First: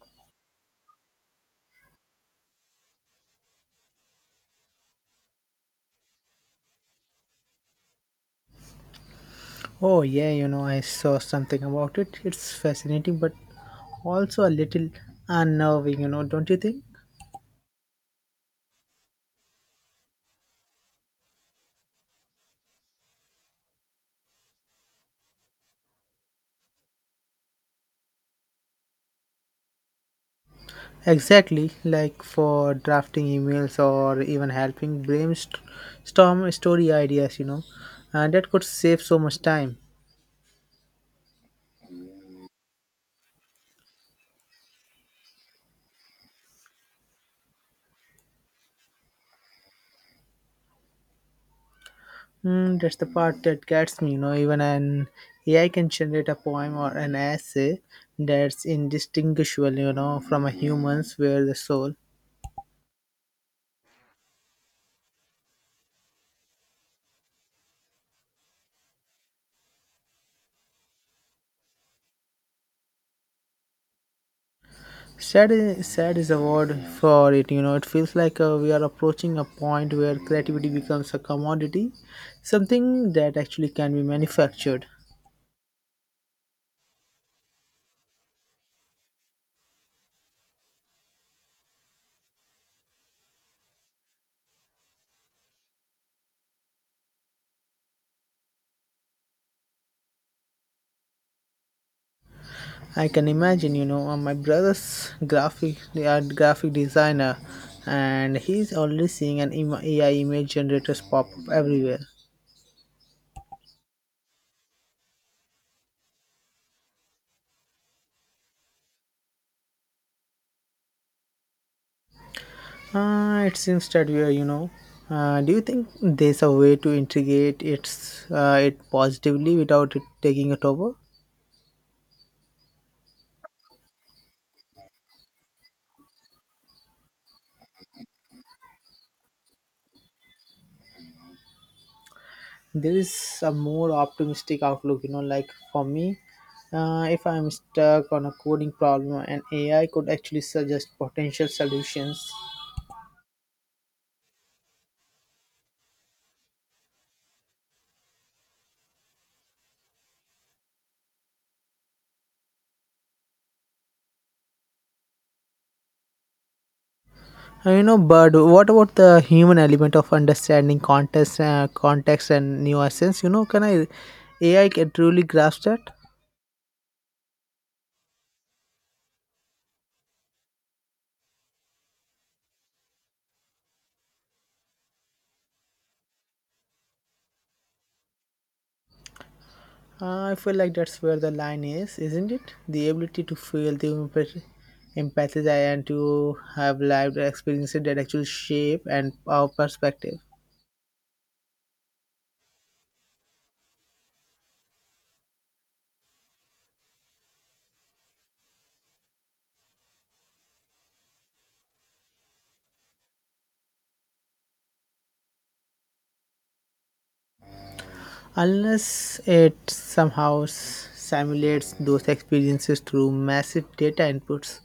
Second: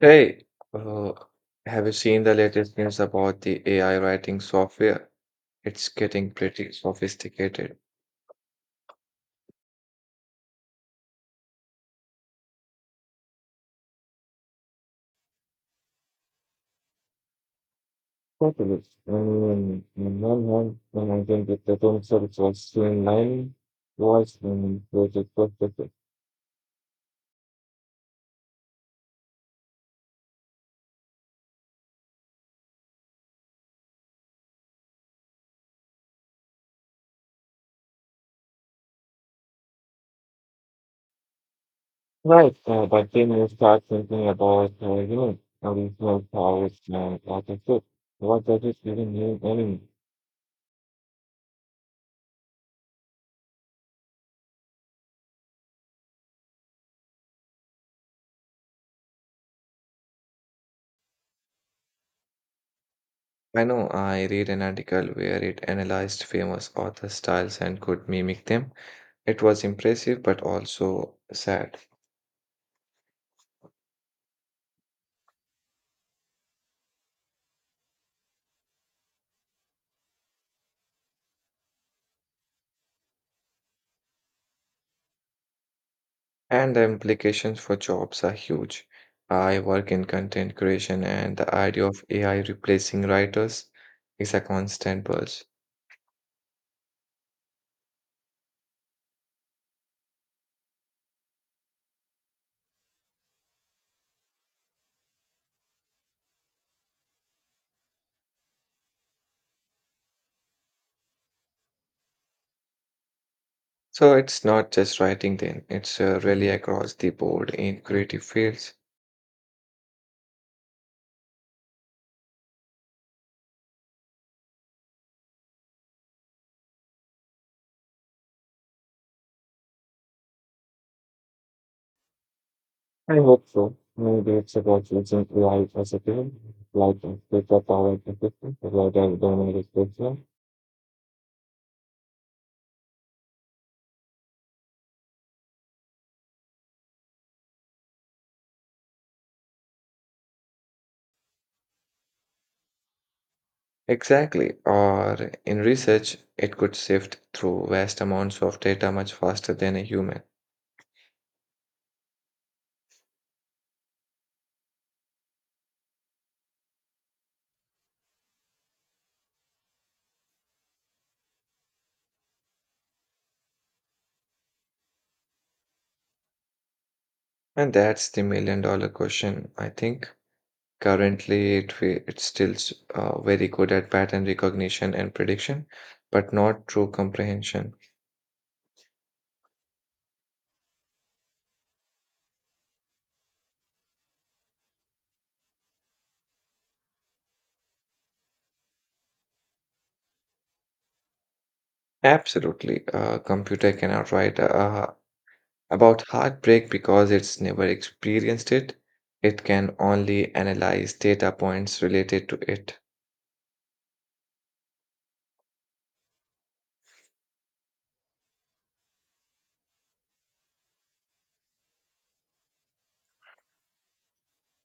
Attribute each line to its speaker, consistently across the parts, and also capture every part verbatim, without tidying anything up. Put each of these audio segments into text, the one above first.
Speaker 1: Hey, uh, have you seen the latest news about the A I writing software? It's getting pretty sophisticated.
Speaker 2: Oh, yeah, you know, I saw something about it. It's fascinating, but also a little unnerving, you know, don't you think?
Speaker 1: Totally. Um, on one hand, when I think the term service was streamlining voice and project perspective.
Speaker 2: Exactly, like for drafting emails or even helping brainstorm story ideas, you know, and that could save so much time.
Speaker 1: Right. Uh, but then you start thinking about, uh, you know, how these powers and artificial. What does it even mean anymore?
Speaker 2: Mm, that's the part that gets me, you know, even an A I can generate a poem or an essay that's indistinguishable, you know, from a human's, where the soul.
Speaker 1: I know I read an article where it analyzed famous author styles and could mimic them. It was impressive but also sad.
Speaker 2: Sad is, sad is a word for it. You know, it feels like uh, we are approaching a point where creativity becomes a commodity, something that actually can be manufactured.
Speaker 1: And the implications for jobs are huge. I work in content creation, and the idea of A I replacing writers is a constant buzz.
Speaker 2: I can imagine, you know, uh, my brother's graphic they are graphic designer, and he's already seeing an im- A I image generators pop up everywhere.
Speaker 1: So it's not just writing, then, it's uh, really across the board in creative fields.
Speaker 2: Uh, it seems that we are, you know. Uh, do you think there's a way to integrate its uh, it positively without it taking it over?
Speaker 1: I hope so. Maybe it's about using A I as a tool, like a superpower to system rather than a restriction.
Speaker 2: There is a more optimistic outlook, you know, like for me, uh, if I'm stuck on a coding problem, an A I could actually suggest potential solutions.
Speaker 1: Exactly. Or in research, it could sift through vast amounts of data much faster than a human.
Speaker 2: Uh, You know, but what about the human element of understanding context, uh, context and nuances? You know, can I A I can truly grasp that?
Speaker 1: And that's the million dollar question, I think. Currently, it, fe- it's still s- uh, very good at pattern recognition and prediction, but not true comprehension.
Speaker 2: Uh, I feel like that's where the line is, isn't it? The ability to feel the empath- empathize and to have lived experiences that actually shape and our perspective.
Speaker 1: Absolutely. A computer cannot write uh, about heartbreak because it's never experienced it. It can only analyze data points related to it.
Speaker 2: Unless it somehow s- simulates those experiences through massive data inputs,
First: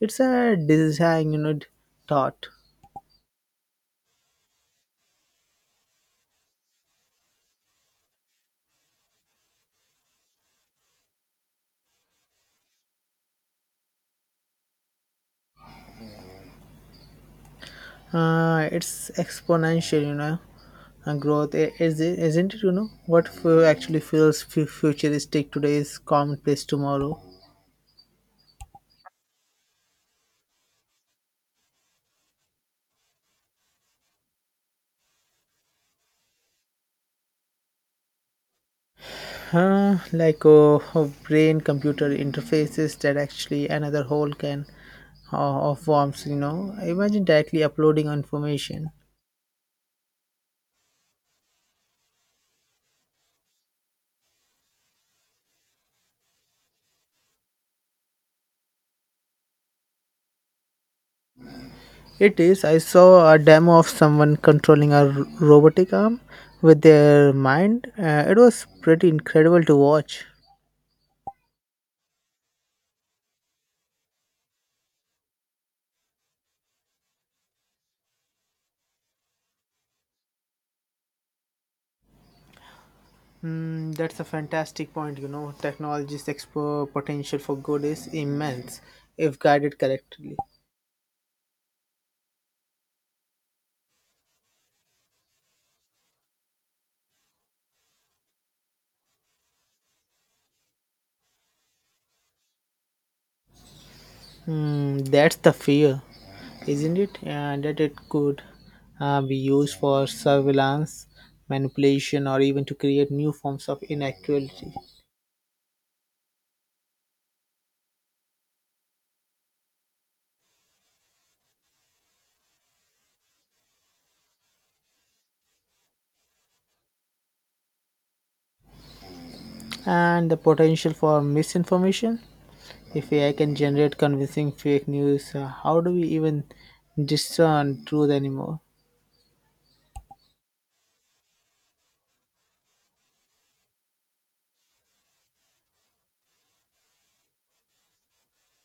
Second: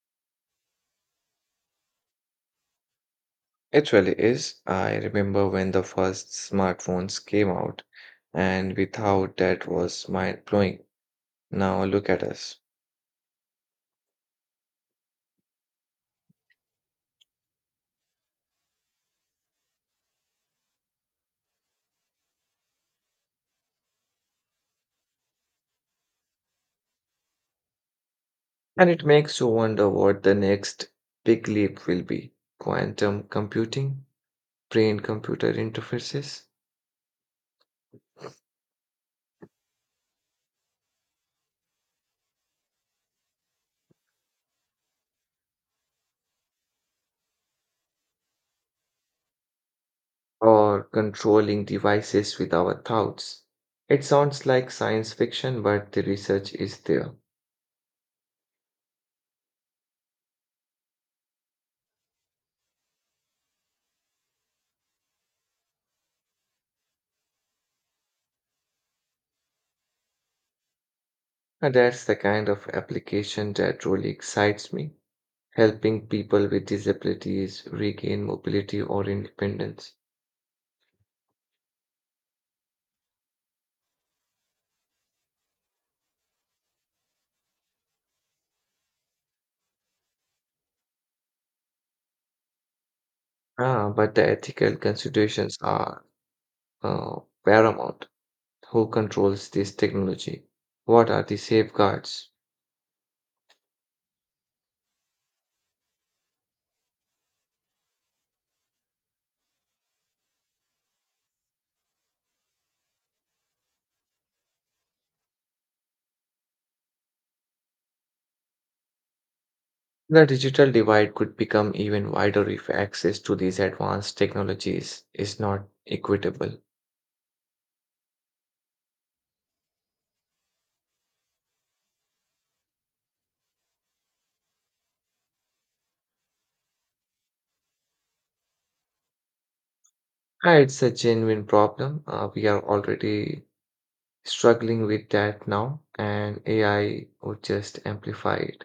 Speaker 2: it's a design, you know, thought.
Speaker 1: It really is. I remember when the first smartphones came out, and without that was mind blowing. Now look at us.
Speaker 2: Uh, it's exponential, you know, uh, growth. I- is it- isn't it, you know, what f- actually feels fu- futuristic today is commonplace tomorrow.
Speaker 1: And it makes you wonder what the next big leap will be. Quantum computing, brain computer interfaces,
Speaker 2: Huh, like uh, brain computer interfaces, that actually another whole can uh, of worms, you know. Imagine directly uploading information.
Speaker 1: or controlling devices with our thoughts. It sounds like science fiction, but the research is there.
Speaker 2: It is. I saw a demo of someone controlling a r- robotic arm with their mind. Uh, it was pretty incredible to watch.
Speaker 1: And that's the kind of application that really excites me, helping people with disabilities regain mobility or independence.
Speaker 2: Mm, that's a fantastic point. You know, technology's expo potential for good is immense if guided correctly.
Speaker 1: Ah, but the ethical considerations are uh, paramount. Who controls this technology? What are the safeguards?
Speaker 2: Mm, that's the fear, isn't it? Uh, that it could uh, be used for surveillance, manipulation, or even to create new forms of inequality.
Speaker 1: The digital divide could become even wider if access to these advanced technologies is not equitable.
Speaker 2: And the potential for misinformation. If A I can generate convincing fake news, uh, how do we even discern truth anymore?
Speaker 1: Ah, it's a genuine problem. Uh, we are already struggling with that now, and A I would just amplify it.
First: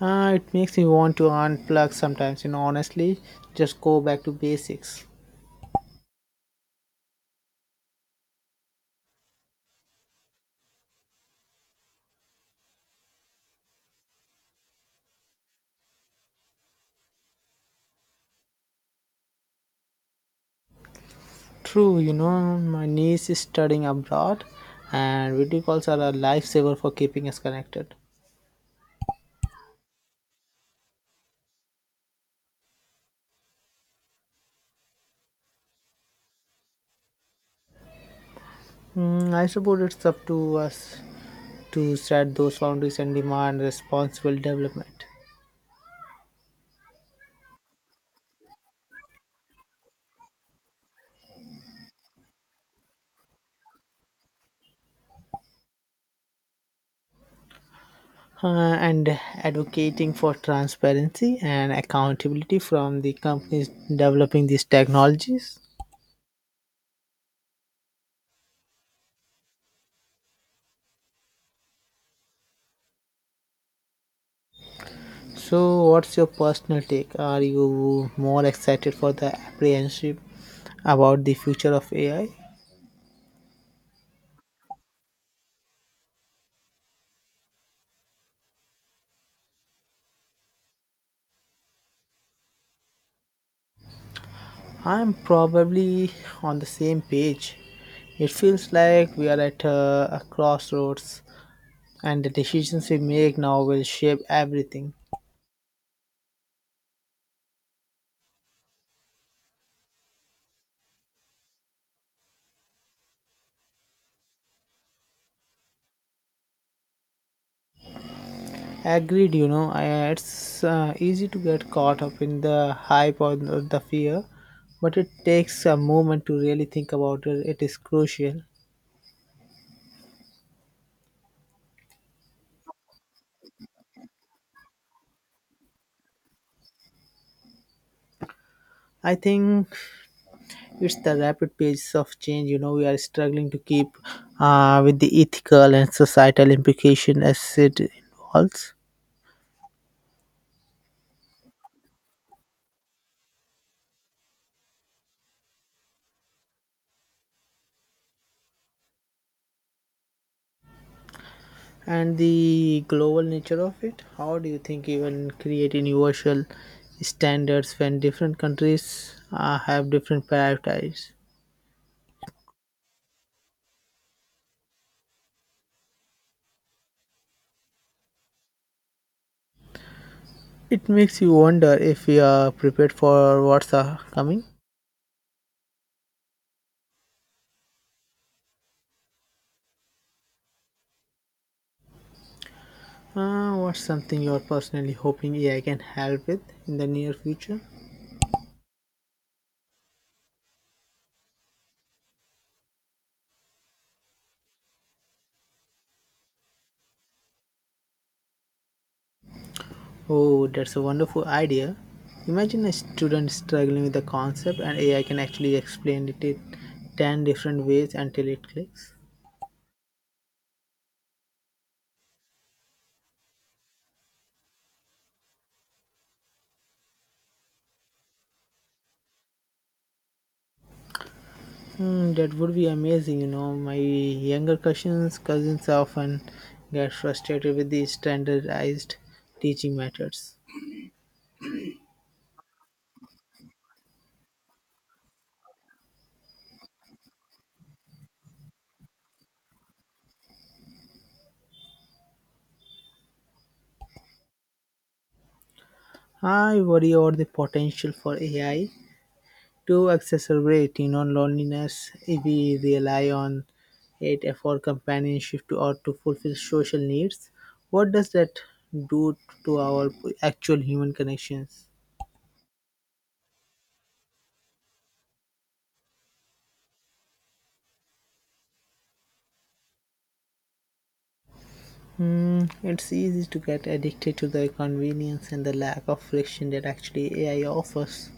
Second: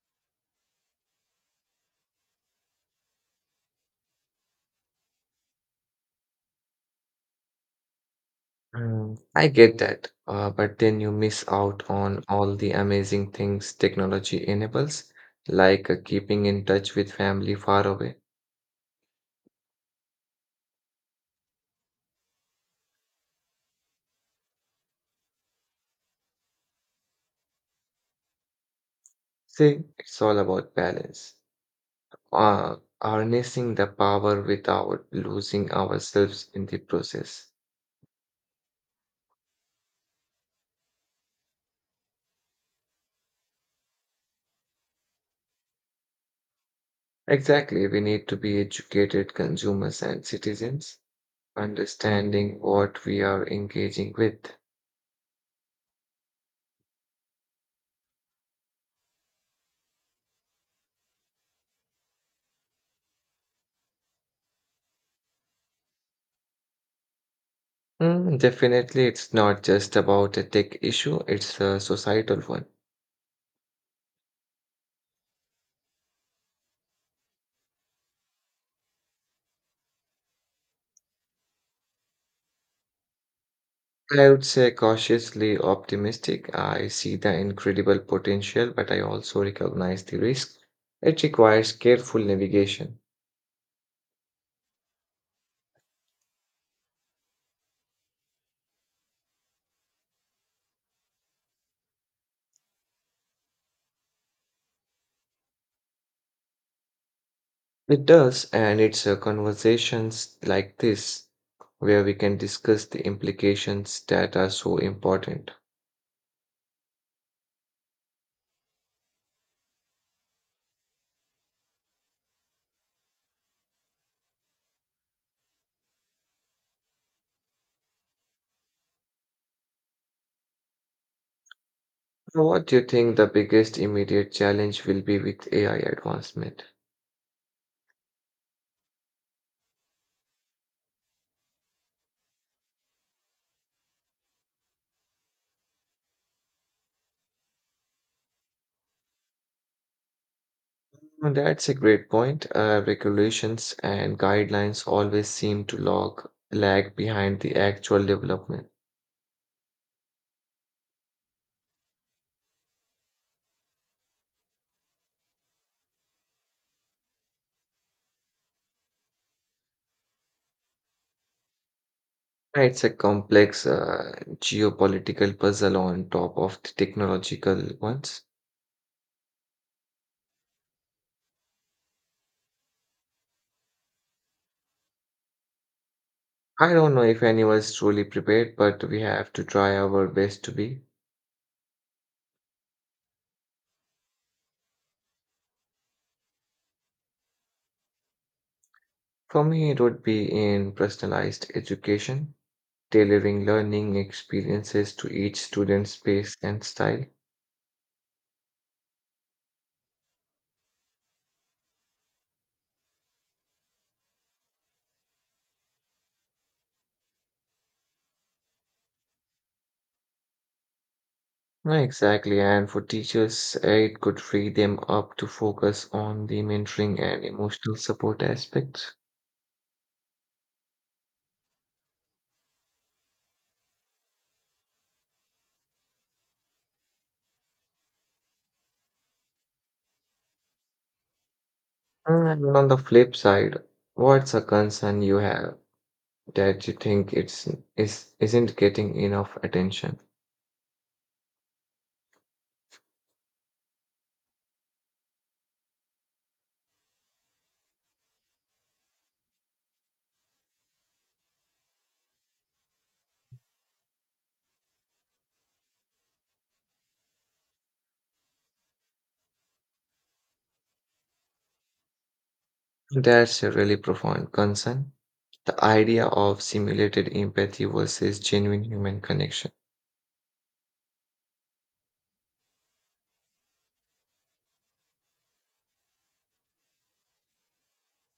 Speaker 2: Uh, it makes me want to unplug sometimes, you know, honestly, just go back to basics.
Speaker 1: Mm, I get that, uh, but then you miss out on all the amazing things technology enables, like uh, keeping in touch with family far away.
Speaker 2: True, you know, my niece is studying abroad, and video calls are a lifesaver for keeping us connected.
Speaker 1: See, it's all about balance, uh, harnessing the power without losing ourselves in the process.
Speaker 2: Mm, I suppose it's up to us to set those boundaries and demand responsible development.
Speaker 1: Exactly, we need to be educated consumers and citizens, understanding what we are engaging with.
Speaker 2: Uh, and advocating for transparency and accountability from the companies developing these technologies.
Speaker 1: Mm, definitely, it's not just about a tech issue, it's a societal one.
Speaker 2: So, what's your personal take? Are you more excited for the apprehensive about the future of A I?
Speaker 1: I would say cautiously optimistic. I see the incredible potential, but I also recognize the risk. It requires careful navigation.
Speaker 2: I'm probably on the same page. It feels like we are at a, a crossroads, and the decisions we make now will shape everything.
Speaker 1: It does, and it's uh, conversations like this where we can discuss the implications that are so important.
Speaker 2: Agreed, you know, I- it's uh, easy to get caught up in the hype or the the fear, but it takes a moment to really think about it. It is crucial.
Speaker 1: So what do you think the biggest immediate challenge will be with A I advancement?
Speaker 2: I think it's the rapid pace of change, you know, we are struggling to keep uh, with the ethical and societal implication as it involves.
Speaker 1: Well, that's a great point. Uh, regulations and guidelines always seem to log lag behind the actual development.
Speaker 2: And the global nature of it. How do you think even create universal standards when different countries uh, have different priorities?
Speaker 1: Yeah, it's a complex uh, geopolitical puzzle on top of the technological ones.
Speaker 2: It makes you wonder if we are prepared for what's uh, coming.
Speaker 1: I don't know if anyone is truly prepared, but we have to try our best to be.
Speaker 2: Uh, what's something you're personally hoping A I can help with in the near future?
Speaker 1: For me, it would be in personalized education, tailoring learning experiences to each student's pace and style.
Speaker 2: Oh, that's a wonderful idea. Imagine a student struggling with a concept and A I can actually explain it in ten different ways until it clicks.
Speaker 1: Right, exactly. And for teachers, it could free them up to focus on the mentoring and emotional support aspects.
Speaker 2: Hmm, that would be amazing, you know. My younger cousins, cousins often get frustrated with the standardized teaching methods.
Speaker 1: And on the flip side, what's a concern you have that you think it's is isn't getting enough attention?
Speaker 2: I worry about the potential for A I to exacerbate, you know, loneliness, if we rely on it for companionship to, or to fulfill social needs. What does that do to our actual human connections?
Speaker 1: That's a really profound concern. The idea of simulated empathy versus genuine human connection.
Speaker 2: Hmm, it's easy to get addicted to the convenience and the lack of friction that actually A I offers.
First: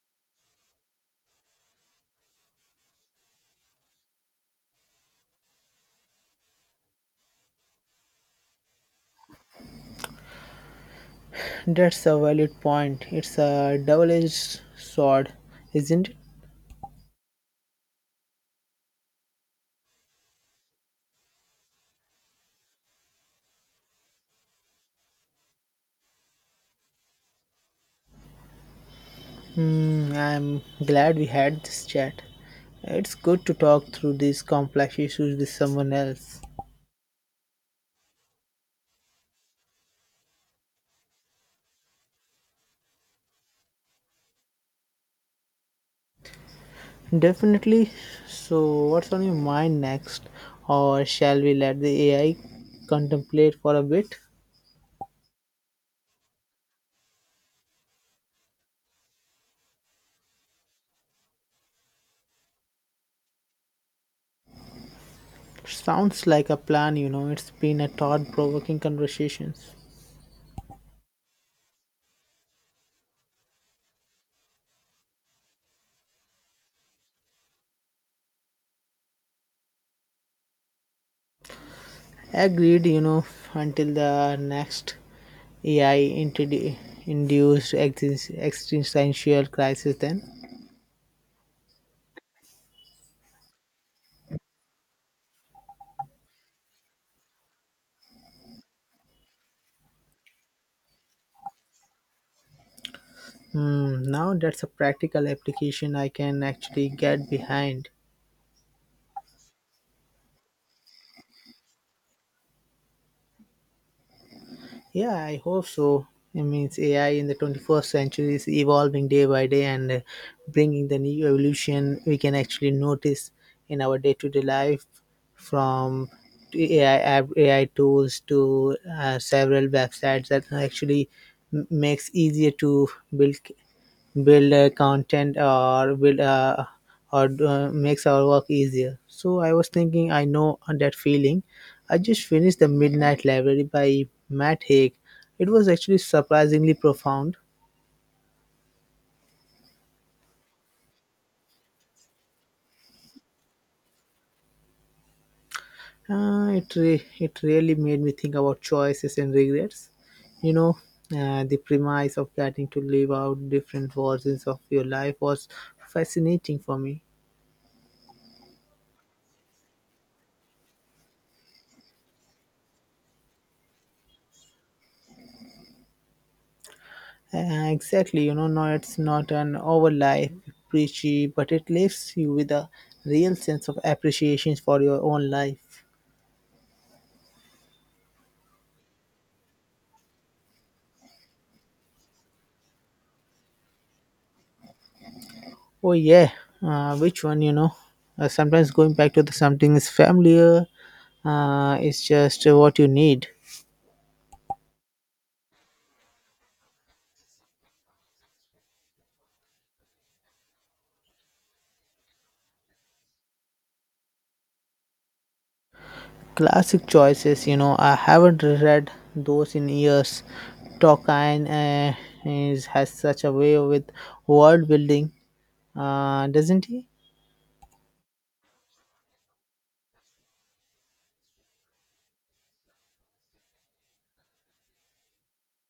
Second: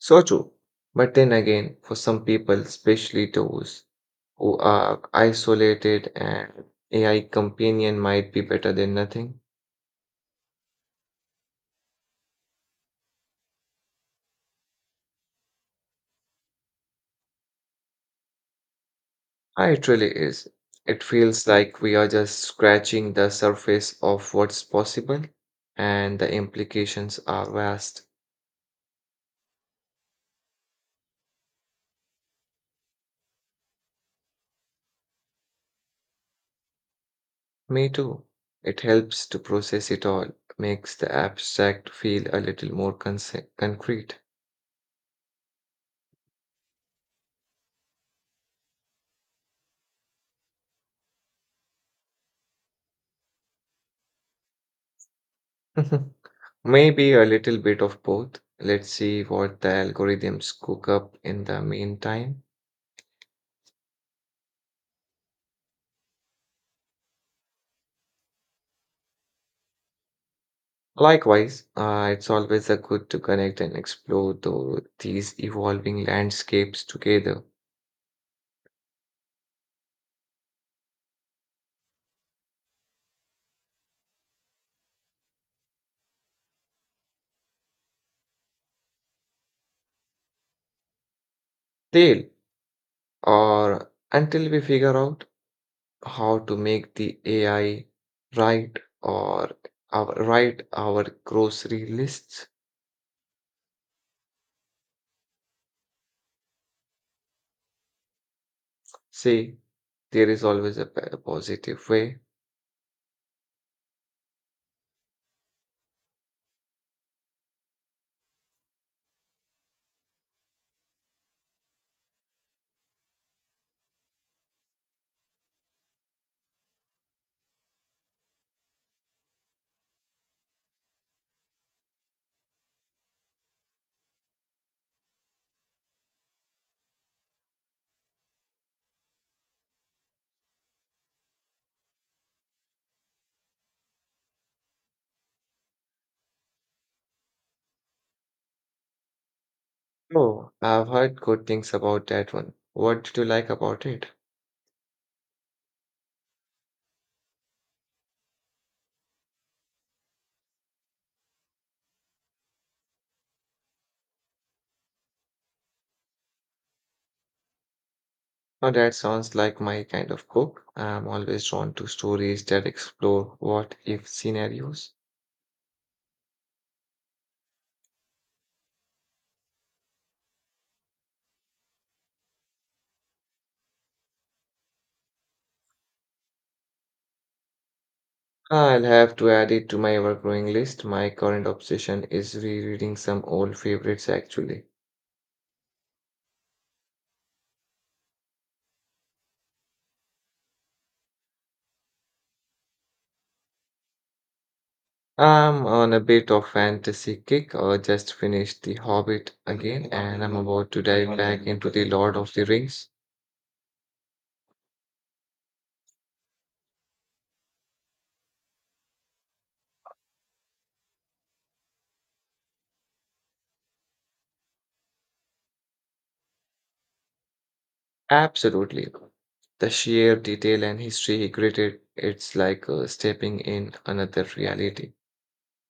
Speaker 1: So true. But then again, for some people, especially those who are isolated an A I companion might be better than nothing.
Speaker 2: That's a valid point. It's a double edged sword, isn't it?
Speaker 1: Ah, it really is. It feels like we are just scratching the surface of what's possible, and the implications are vast.
Speaker 2: Hmm, I'm glad we had this chat. It's good to talk through these complex issues with someone else.
Speaker 1: Me too. It helps to process it all, makes the abstract feel a little more conce- concrete.
Speaker 2: Definitely. So, what's on your mind next? Or shall we let the A I contemplate for a bit?
Speaker 1: Maybe a little bit of both. Let's see what the algorithms cook up in the meantime.
Speaker 2: Sounds like a plan, you know. It's been a thought provoking conversation.
Speaker 1: Likewise, uh, it's always a good to connect and explore tho- these evolving landscapes together.
Speaker 2: Agreed, you know, until the next A I introdu- induced exist- existential crisis, then.
Speaker 1: Till or until we figure out how to make the A I right or our, write our grocery lists.
Speaker 2: Hmm, now that's a practical application I can actually get behind.
Speaker 1: See, there is always a p- a positive way.
Speaker 2: Yeah, I hope so. It means A I in the twenty-first century is evolving day by day, and uh, bringing the new evolution we can actually notice in our day to day life, from A I, app- A I tools to uh, several websites that actually m- makes easier to build build uh, content, or build uh, or uh, makes our work easier. So I was thinking, I know that feeling. I just finished The Midnight Library by Matt Haig. It was actually surprisingly profound.
Speaker 1: Oh, I've heard good things about that one. What did you like about it?
Speaker 2: Uh, it re- it really made me think about choices and regrets, you know. Uh, the premise of getting to live out different versions of your life was fascinating for me.
Speaker 1: Now that sounds like my kind of book. I'm always drawn to stories that explore what if scenarios.
Speaker 2: Uh, exactly, you know, no, it's not an overlife preachy, but it leaves you with a real sense of appreciation for your own life.
Speaker 1: I'll have to add it to my ever-growing list. My current obsession is rereading some old favorites actually.
Speaker 2: Oh yeah, uh, which one? You know, uh, sometimes going back to the something is familiar. Uh, it's just uh, what you need.
Speaker 1: I'm on a bit of fantasy kick. I just finished The Hobbit again, and I'm about to dive back into The Lord of the Rings.
Speaker 2: Classic choices. You know, I haven't read those in years. Tolkien, uh, is has such a way with world building, uh, doesn't he?
Speaker 1: Absolutely. The sheer detail and history he created, it's like uh, stepping in another reality.